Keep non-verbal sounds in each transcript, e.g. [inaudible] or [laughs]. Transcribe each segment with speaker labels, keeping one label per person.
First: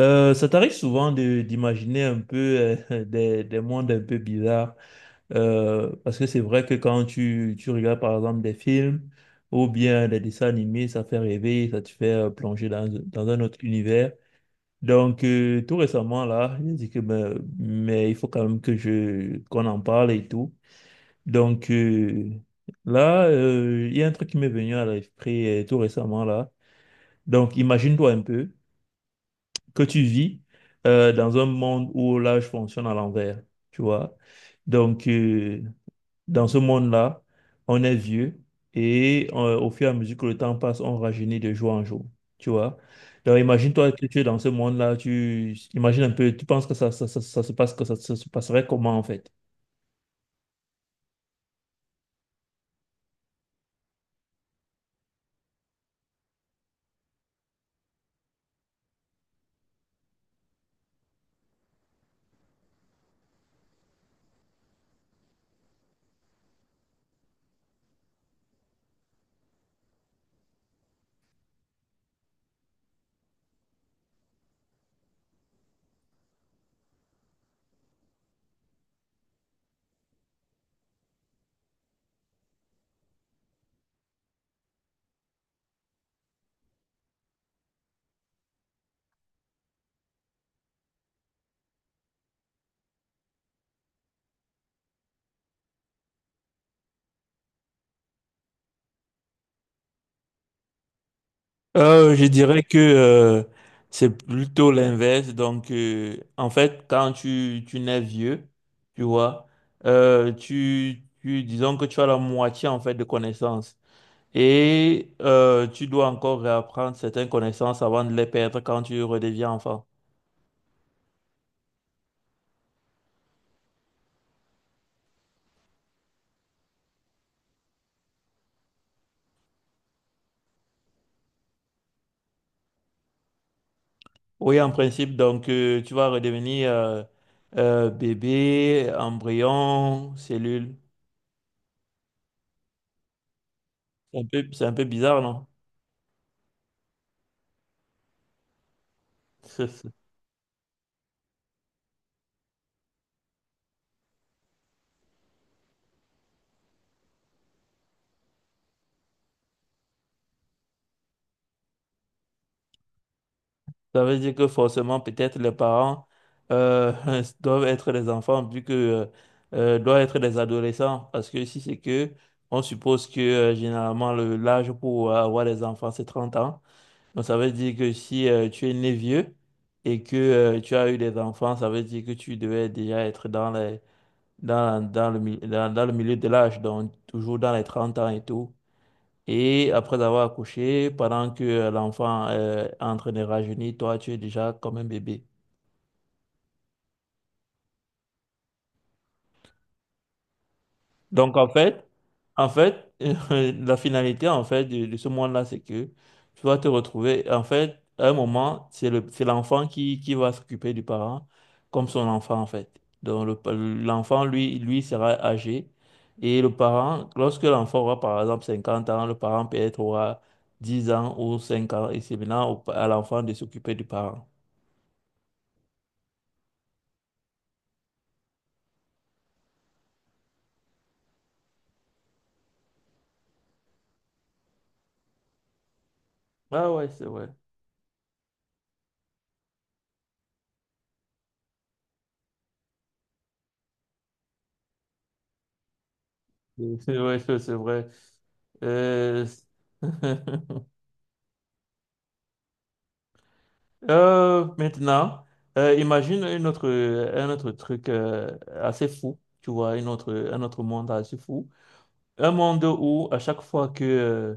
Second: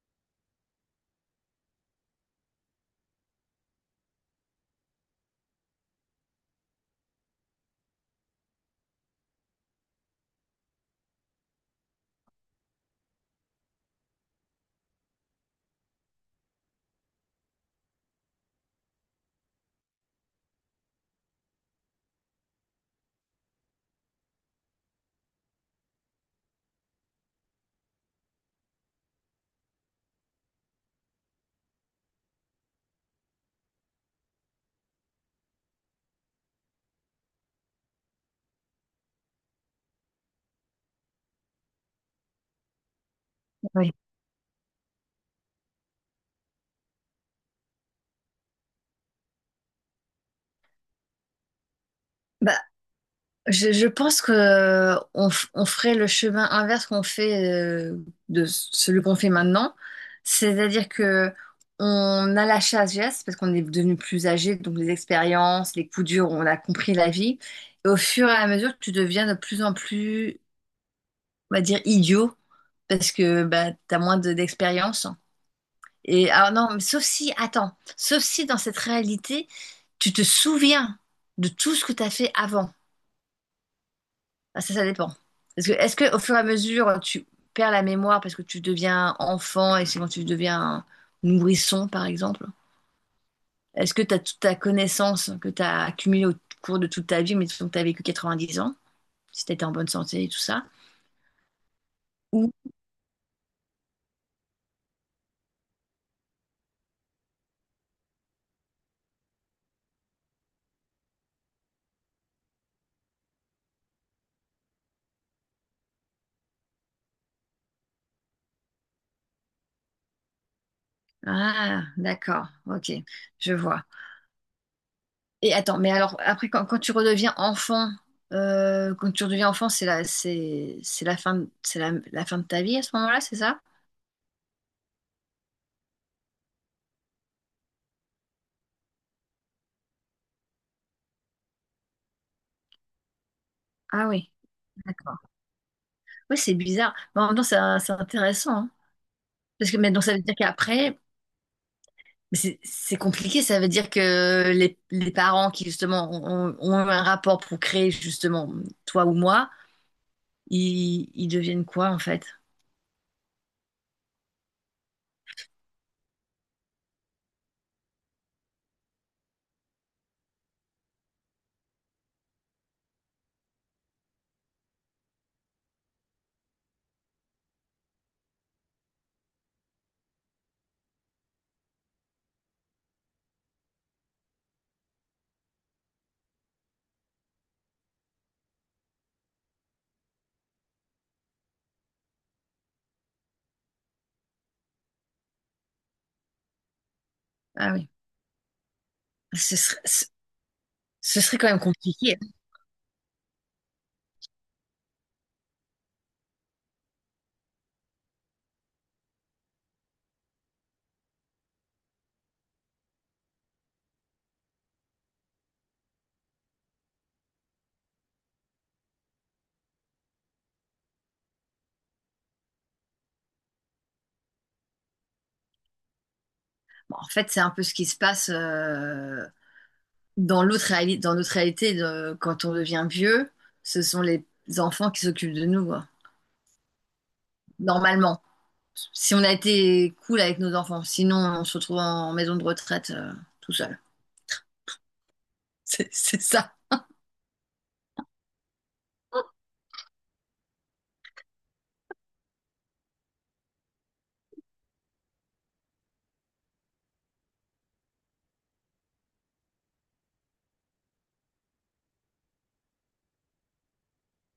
Speaker 1: Ça t'arrive souvent d'imaginer un peu [laughs] des mondes un peu bizarres, parce que c'est vrai que quand tu regardes par exemple des films ou bien des dessins animés, ça fait rêver, ça te fait plonger dans un autre univers. Donc, tout récemment là, j'ai dit que ben, mais il faut quand même que je qu'on en parle et tout. Donc, là, il y a un truc qui m'est venu à l'esprit, tout récemment là. Donc imagine-toi un peu que tu vis dans un monde où là, je fonctionne à l'envers, tu vois. Donc, dans ce monde-là, on est vieux et au fur et à mesure que le temps passe, on rajeunit de jour en jour, tu vois. Donc, imagine-toi
Speaker 2: Oui.
Speaker 1: que tu es dans ce monde-là, tu imagines un peu, tu penses que ça se passe, que ça se passerait comment en fait?
Speaker 2: Bah, je pense que on ferait le chemin inverse qu'on fait euh, de celui qu'on fait maintenant, c'est-à-dire que on a la sagesse parce qu'on est devenu plus âgé, donc les expériences, les coups durs, on a compris la vie, et au fur et à mesure, tu deviens de plus en plus, on va dire, idiot parce que bah, t'as moins d'expérience. Et ah non, mais sauf si, attends, sauf si dans cette réalité, tu te souviens de tout ce que t'as fait avant. Ah, ça dépend. Parce que, est-ce que au fur et à mesure, tu perds la mémoire parce que tu deviens enfant et c'est quand tu deviens un nourrisson, par exemple? Est-ce que tu as toute ta connaissance que tu as accumulée au cours de toute ta vie, mais disons que tu as vécu 90 ans, si tu étais en bonne santé et tout ça?
Speaker 1: Je
Speaker 2: Ou...
Speaker 1: dirais que, c'est plutôt l'inverse. Donc, en fait, quand tu nais vieux, tu vois, disons que tu as la moitié en fait de connaissances et tu dois encore réapprendre certaines connaissances avant de les perdre quand tu redeviens enfant.
Speaker 2: Ah, d'accord, ok, je vois. Et attends, mais alors, après, quand tu redeviens enfant, quand tu redeviens enfant, c'est la fin, c'est la, la fin de ta vie à ce moment-là, c'est ça?
Speaker 1: Oui, en principe, donc tu vas redevenir, bébé, embryon, cellule.
Speaker 2: Ah
Speaker 1: C'est un
Speaker 2: oui,
Speaker 1: peu, c'est un peu
Speaker 2: d'accord.
Speaker 1: bizarre, non?
Speaker 2: Oui, c'est bizarre. Mais en même temps, c'est intéressant, hein. Parce que, mais
Speaker 1: [laughs]
Speaker 2: donc, ça veut dire qu'après, mais c'est compliqué. Ça veut dire que les parents qui, justement, ont un rapport pour créer, justement, toi ou moi, ils deviennent quoi, en fait?
Speaker 1: Ça veut dire que forcément, peut-être les parents, euh, [laughs] doivent être des enfants vu que, doivent être des adolescents. Parce que si c'est que, on suppose que, généralement le l'âge pour avoir des enfants, c'est 30 ans. Donc ça veut dire que si tu es né vieux et que tu as eu des enfants, ça veut dire que tu devais déjà être dans les, dans, dans le, mi- dans, dans le milieu de l'âge, donc toujours dans les 30 ans et tout. Et après avoir accouché, pendant que, l'enfant, est en train de rajeunir, toi, tu es déjà comme un bébé.
Speaker 2: Ah oui. Ce serait, ce ce
Speaker 1: Donc,
Speaker 2: serait
Speaker 1: en
Speaker 2: quand même
Speaker 1: fait,
Speaker 2: compliqué.
Speaker 1: en fait, [laughs] la finalité, en fait, de ce monde-là, c'est que tu vas te retrouver, en fait, à un moment, c'est l'enfant qui va s'occuper du parent comme son enfant, en fait. Donc, l'enfant, lui sera âgé. Et le parent, lorsque l'enfant aura, par exemple, 50 ans, le parent peut-être aura 10 ans ou 5 ans, et c'est maintenant à l'enfant de s'occuper du parent.
Speaker 2: Bon, en fait, c'est un peu ce qui se passe dans notre réalité quand on devient vieux. Ce sont les enfants qui s'occupent de nous, quoi.
Speaker 1: Ah ouais, c'est vrai.
Speaker 2: Normalement, si on a été cool avec nos enfants. Sinon, on se retrouve en maison de retraite, tout seul. [laughs] C'est ça.
Speaker 1: [laughs] C'est vrai, c'est vrai. Euh, [laughs] maintenant, imagine un autre truc, assez fou, tu vois, un autre monde assez fou. Un monde où à chaque fois que, euh,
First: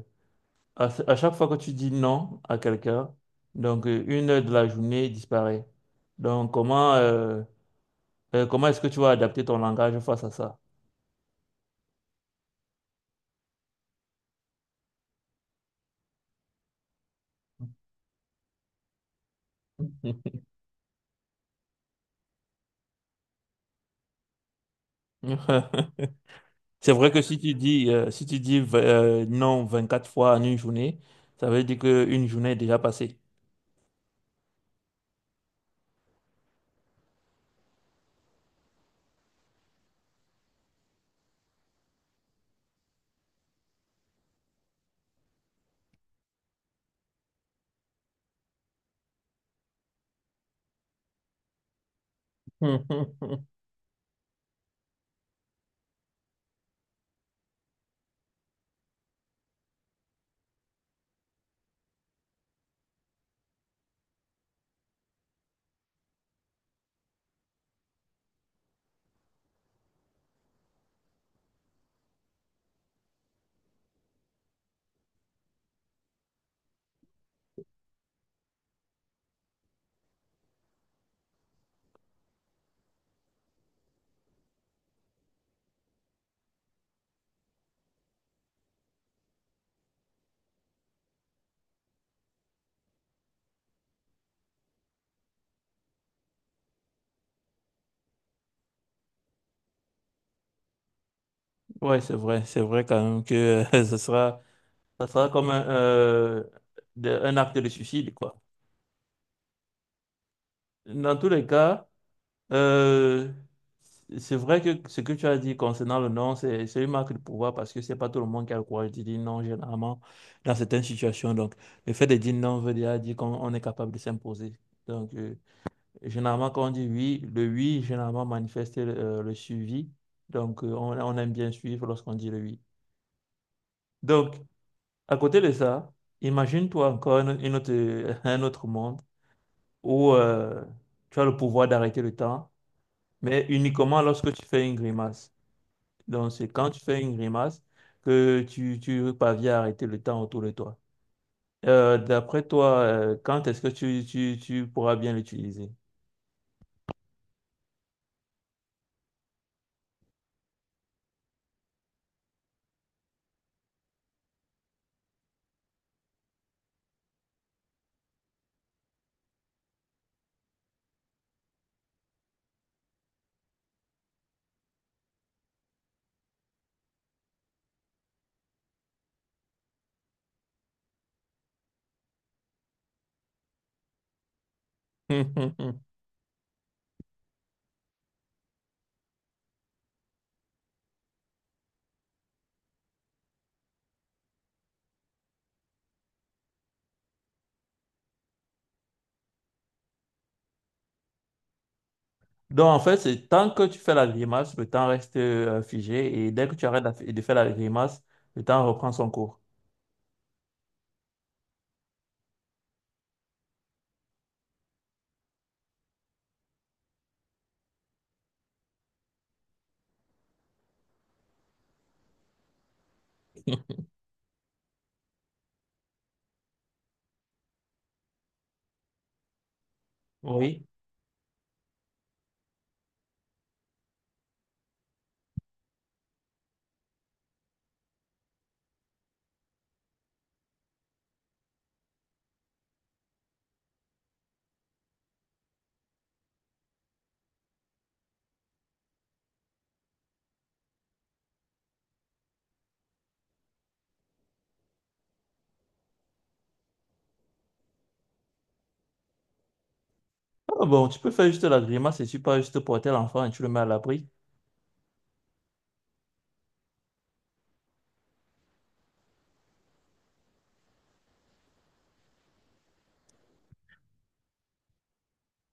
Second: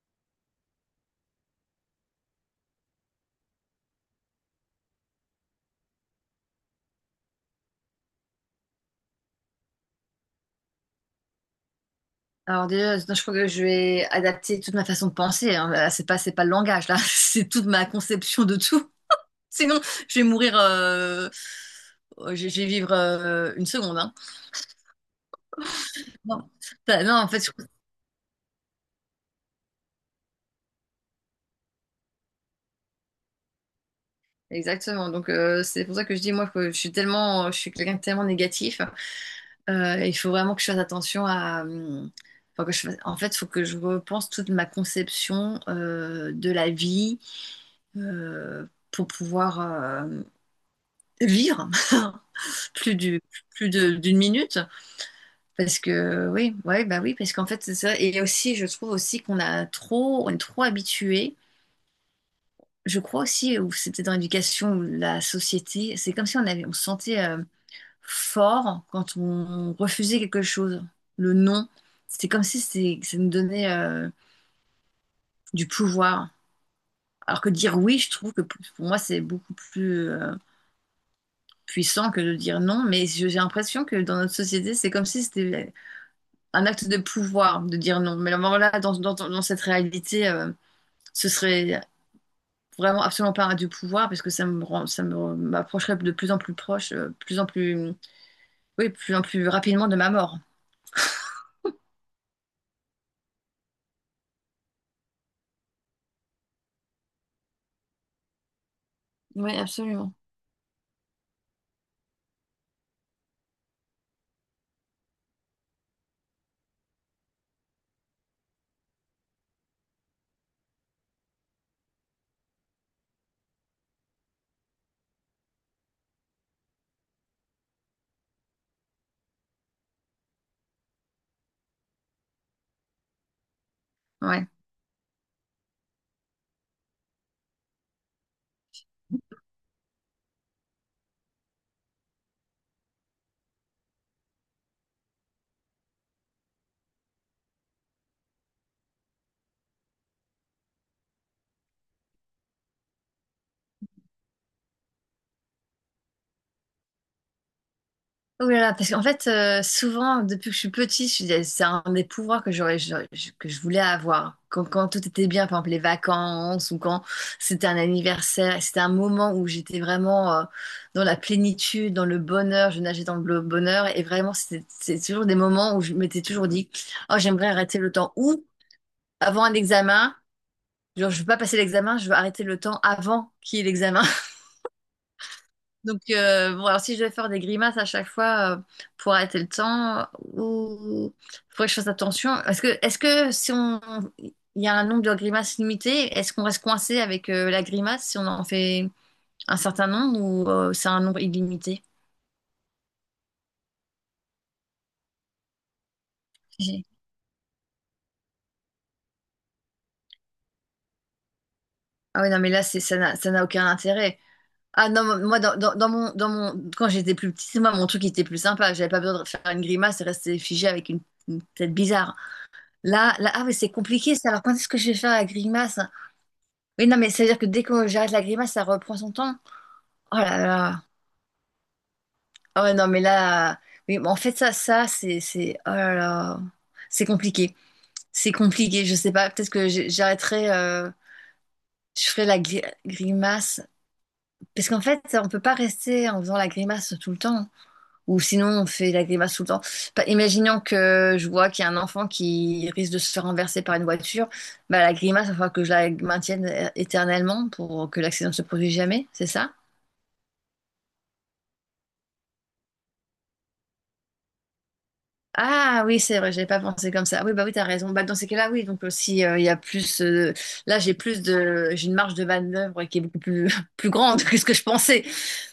Speaker 1: à, à chaque fois que tu dis non à quelqu'un, donc, 1 heure de la journée disparaît. Donc, comment est-ce que tu vas adapter ton langage face à ça?
Speaker 2: Alors déjà, je crois que je vais adapter toute ma façon de penser, hein. Là, c'est pas le langage, là. [laughs] C'est toute ma conception de tout. Sinon, je vais mourir, je vais vivre une seconde, hein. Non.
Speaker 1: [laughs] C'est
Speaker 2: Enfin,
Speaker 1: vrai
Speaker 2: non,
Speaker 1: que
Speaker 2: en
Speaker 1: si
Speaker 2: fait,
Speaker 1: tu dis, euh, si tu dis euh, non quatre fois en une journée, ça veut dire qu'une journée est déjà passée.
Speaker 2: exactement. Donc, c'est pour ça que je dis, moi, que je suis quelqu'un de tellement négatif. Il faut vraiment que je fasse attention à, enfin, en fait, il faut que je repense toute ma conception de la vie, euh, pour pouvoir vivre [laughs] plus du,
Speaker 1: [laughs]
Speaker 2: plus de- d'une minute. Parce que oui, ouais, bah oui, parce qu'en fait, c'est ça. Et aussi, je trouve aussi qu'on est trop habitué. Je crois aussi, ou c'était dans l'éducation ou la société, c'est comme si on se sentait, fort quand on refusait quelque chose. Le non, c'est comme si ça nous donnait, du pouvoir. Alors que dire oui, je trouve que pour moi, c'est beaucoup plus, puissant que de dire non. Mais j'ai l'impression que dans notre société, c'est comme si c'était un acte de pouvoir de dire non. Mais alors là, dans cette réalité, ce serait vraiment absolument pas du pouvoir parce que ça me rend- ça me- m'approcherait de plus en plus proche, plus en plus, oui, plus en plus rapidement de ma mort.
Speaker 1: Ouais, c'est vrai quand même que [laughs] ça sera comme un acte de suicide, quoi.
Speaker 2: Oui, absolument.
Speaker 1: Dans tous les cas, euh, c'est vrai que ce que tu as dit concernant le non, c'est une marque de pouvoir parce que c'est pas tout le monde qui a le courage de dire non, généralement, dans certaines situations. Donc, le fait de dire non veut déjà dire qu'on on est capable de s'imposer. Donc, généralement, quand on dit oui, le oui, généralement manifeste, le suivi. Donc, on aime bien suivre lorsqu'on dit le oui. Donc,
Speaker 2: Ouais.
Speaker 1: à côté de ça, imagine-toi encore [laughs] un autre monde où tu as le pouvoir d'arrêter le temps, mais uniquement lorsque tu fais une grimace. Donc, c'est quand tu fais une grimace que tu parviens à arrêter le temps autour de toi. D'après toi, quand est-ce que tu pourras bien l'utiliser?
Speaker 2: Oh là là, parce qu'en fait, souvent, depuis que je suis petite, je disais, c'est un des pouvoirs que j'aurais, que je voulais avoir. Quand tout était bien, par exemple les vacances ou quand c'était un anniversaire, c'était un moment où j'étais vraiment, dans la plénitude, dans le bonheur, je nageais dans le bonheur et vraiment, c'était c'est toujours des moments où je m'étais toujours dit, oh, j'aimerais arrêter le temps. Ou avant un examen, genre, je veux pas passer l'examen, je veux arrêter le temps avant qu'il y ait l'examen.
Speaker 1: [laughs]
Speaker 2: Donc, bon, alors si je dois faire des grimaces à chaque fois, pour arrêter le temps, ou faudrait que je fasse attention. Est-ce que si on, il y a un nombre de grimaces limité, est-ce qu'on reste coincé avec, la grimace si on en fait un certain nombre ou c'est un nombre illimité?
Speaker 1: Donc, en fait, c'est tant que tu fais la grimace, le temps reste, figé, et dès que tu arrêtes
Speaker 2: J'ai-
Speaker 1: de faire la grimace, le temps reprend son cours.
Speaker 2: Ah oui, non, mais là, ça n'a aucun intérêt. Ah non, moi, quand j'étais plus petite, moi, mon truc était plus sympa. J'avais pas besoin de faire une grimace et rester figé avec une tête bizarre. Là, là, ah oui, c'est
Speaker 1: [laughs]
Speaker 2: compliqué ça. Alors, quand est-ce que je vais faire la grimace, hein? Oui, non, mais c'est-à-dire que dès que j'arrête la grimace, ça reprend son temps. Oh là
Speaker 1: Oui.
Speaker 2: là. Ah ouais, non, mais là. Oui, mais en fait, oh là là. C'est compliqué. C'est compliqué. Je sais pas. Peut-être que j'arrêterai. Je ferai la grimace. Parce qu'en fait, on peut pas rester en faisant la grimace tout le temps. Ou sinon, on fait la grimace tout le temps. Imaginons que je vois qu'il y a un enfant qui risque de se faire renverser par une voiture. Bah, la grimace, il va falloir que je la maintienne éternellement pour que l'accident ne se produise jamais. C'est ça?
Speaker 1: Ah bon, tu peux faire juste la grimace et tu peux juste porter l'enfant et tu le mets à l'abri.
Speaker 2: Ah oui, c'est vrai, j'avais pas pensé comme ça. Ah oui, bah oui, t'as raison. Bah, dans ces cas-là, oui, donc aussi, il y a plus. Là, j'ai plus de. J'ai une marge de manœuvre qui est beaucoup plus, [laughs] plus grande que ce que je pensais.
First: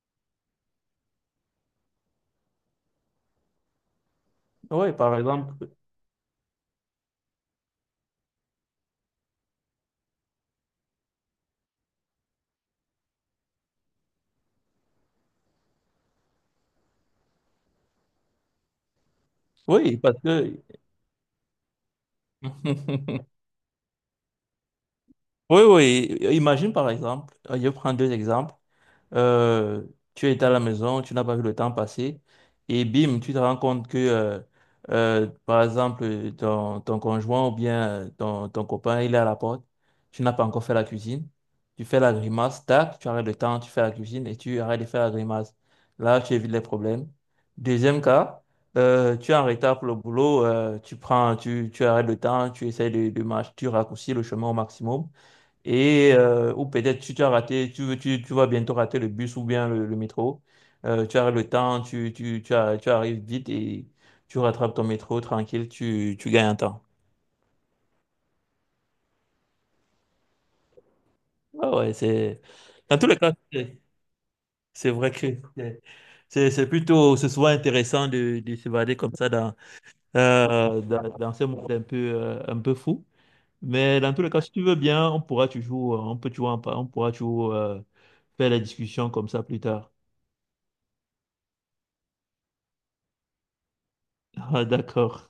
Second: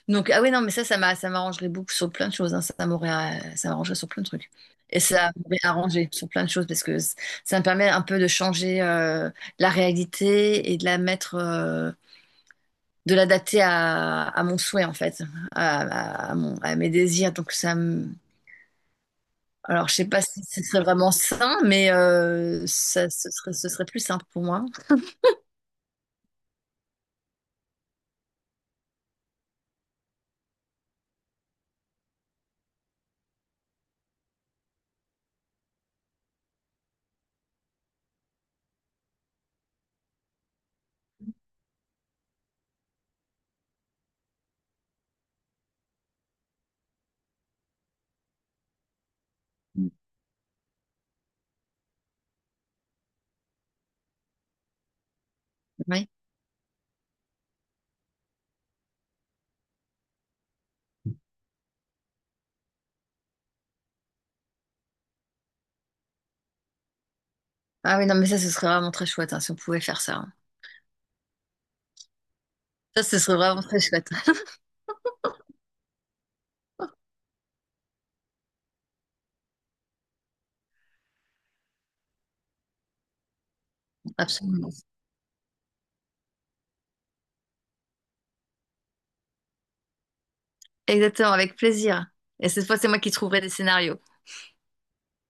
Speaker 2: Donc, ah oui, non, mais ça, ça m'arrangerait beaucoup sur plein de choses, hein. Ça m'arrangerait sur plein de trucs.
Speaker 1: Oui,
Speaker 2: Et
Speaker 1: par
Speaker 2: ça m'aurait
Speaker 1: exemple.
Speaker 2: arrangé sur plein de choses parce que ça me permet un peu de changer, la réalité et de la mettre, de l'adapter à mon souhait, en fait, à mes désirs. Donc, ça me. Alors, je
Speaker 1: Oui,
Speaker 2: sais
Speaker 1: parce
Speaker 2: pas si
Speaker 1: que
Speaker 2: ce serait vraiment sain, mais ça,
Speaker 1: [laughs]
Speaker 2: ce serait, ce serait plus simple pour moi.
Speaker 1: oui, oui. Imagine par exemple, je prends deux exemples. Euh, Tu es à la maison, tu n'as pas vu le temps passer, et bim, tu te rends compte que, par exemple, ton conjoint ou bien, ton copain, il est à la porte, tu n'as pas encore fait la cuisine, tu fais la grimace, tac, tu arrêtes le temps, tu fais la cuisine et tu arrêtes de faire la grimace. Là, tu évites les problèmes. Deuxième cas, tu es en retard pour le boulot, tu arrêtes le temps, tu essaies de marcher, tu raccourcis le chemin au maximum
Speaker 2: Oui.
Speaker 1: et, ou peut-être tu, tu as raté, tu, veux- tu vas bientôt rater le bus ou bien le métro. Tu as le temps, tu arrives vite et tu rattrapes ton métro tranquille, tu gagnes un temps.
Speaker 2: Ah oui, non, mais ça, ce serait vraiment très chouette, hein, si on pouvait faire ça, hein.
Speaker 1: Ah ouais, Dans
Speaker 2: Ça,
Speaker 1: tous les
Speaker 2: ce
Speaker 1: cas,
Speaker 2: serait vraiment très
Speaker 1: c'est
Speaker 2: chouette.
Speaker 1: c'est vrai que c'est c'est souvent intéressant de s'évader comme ça dans ce monde un peu fou. Mais dans
Speaker 2: [laughs]
Speaker 1: tous les cas, si tu veux
Speaker 2: Absolument.
Speaker 1: bien, on pourra toujours, on peut toujours, en par- on pourra toujours, faire la discussion comme ça plus tard.
Speaker 2: Exactement, avec plaisir. Et cette fois, c'est moi qui trouverai des scénarios.
Speaker 1: [laughs] Ah, d'accord.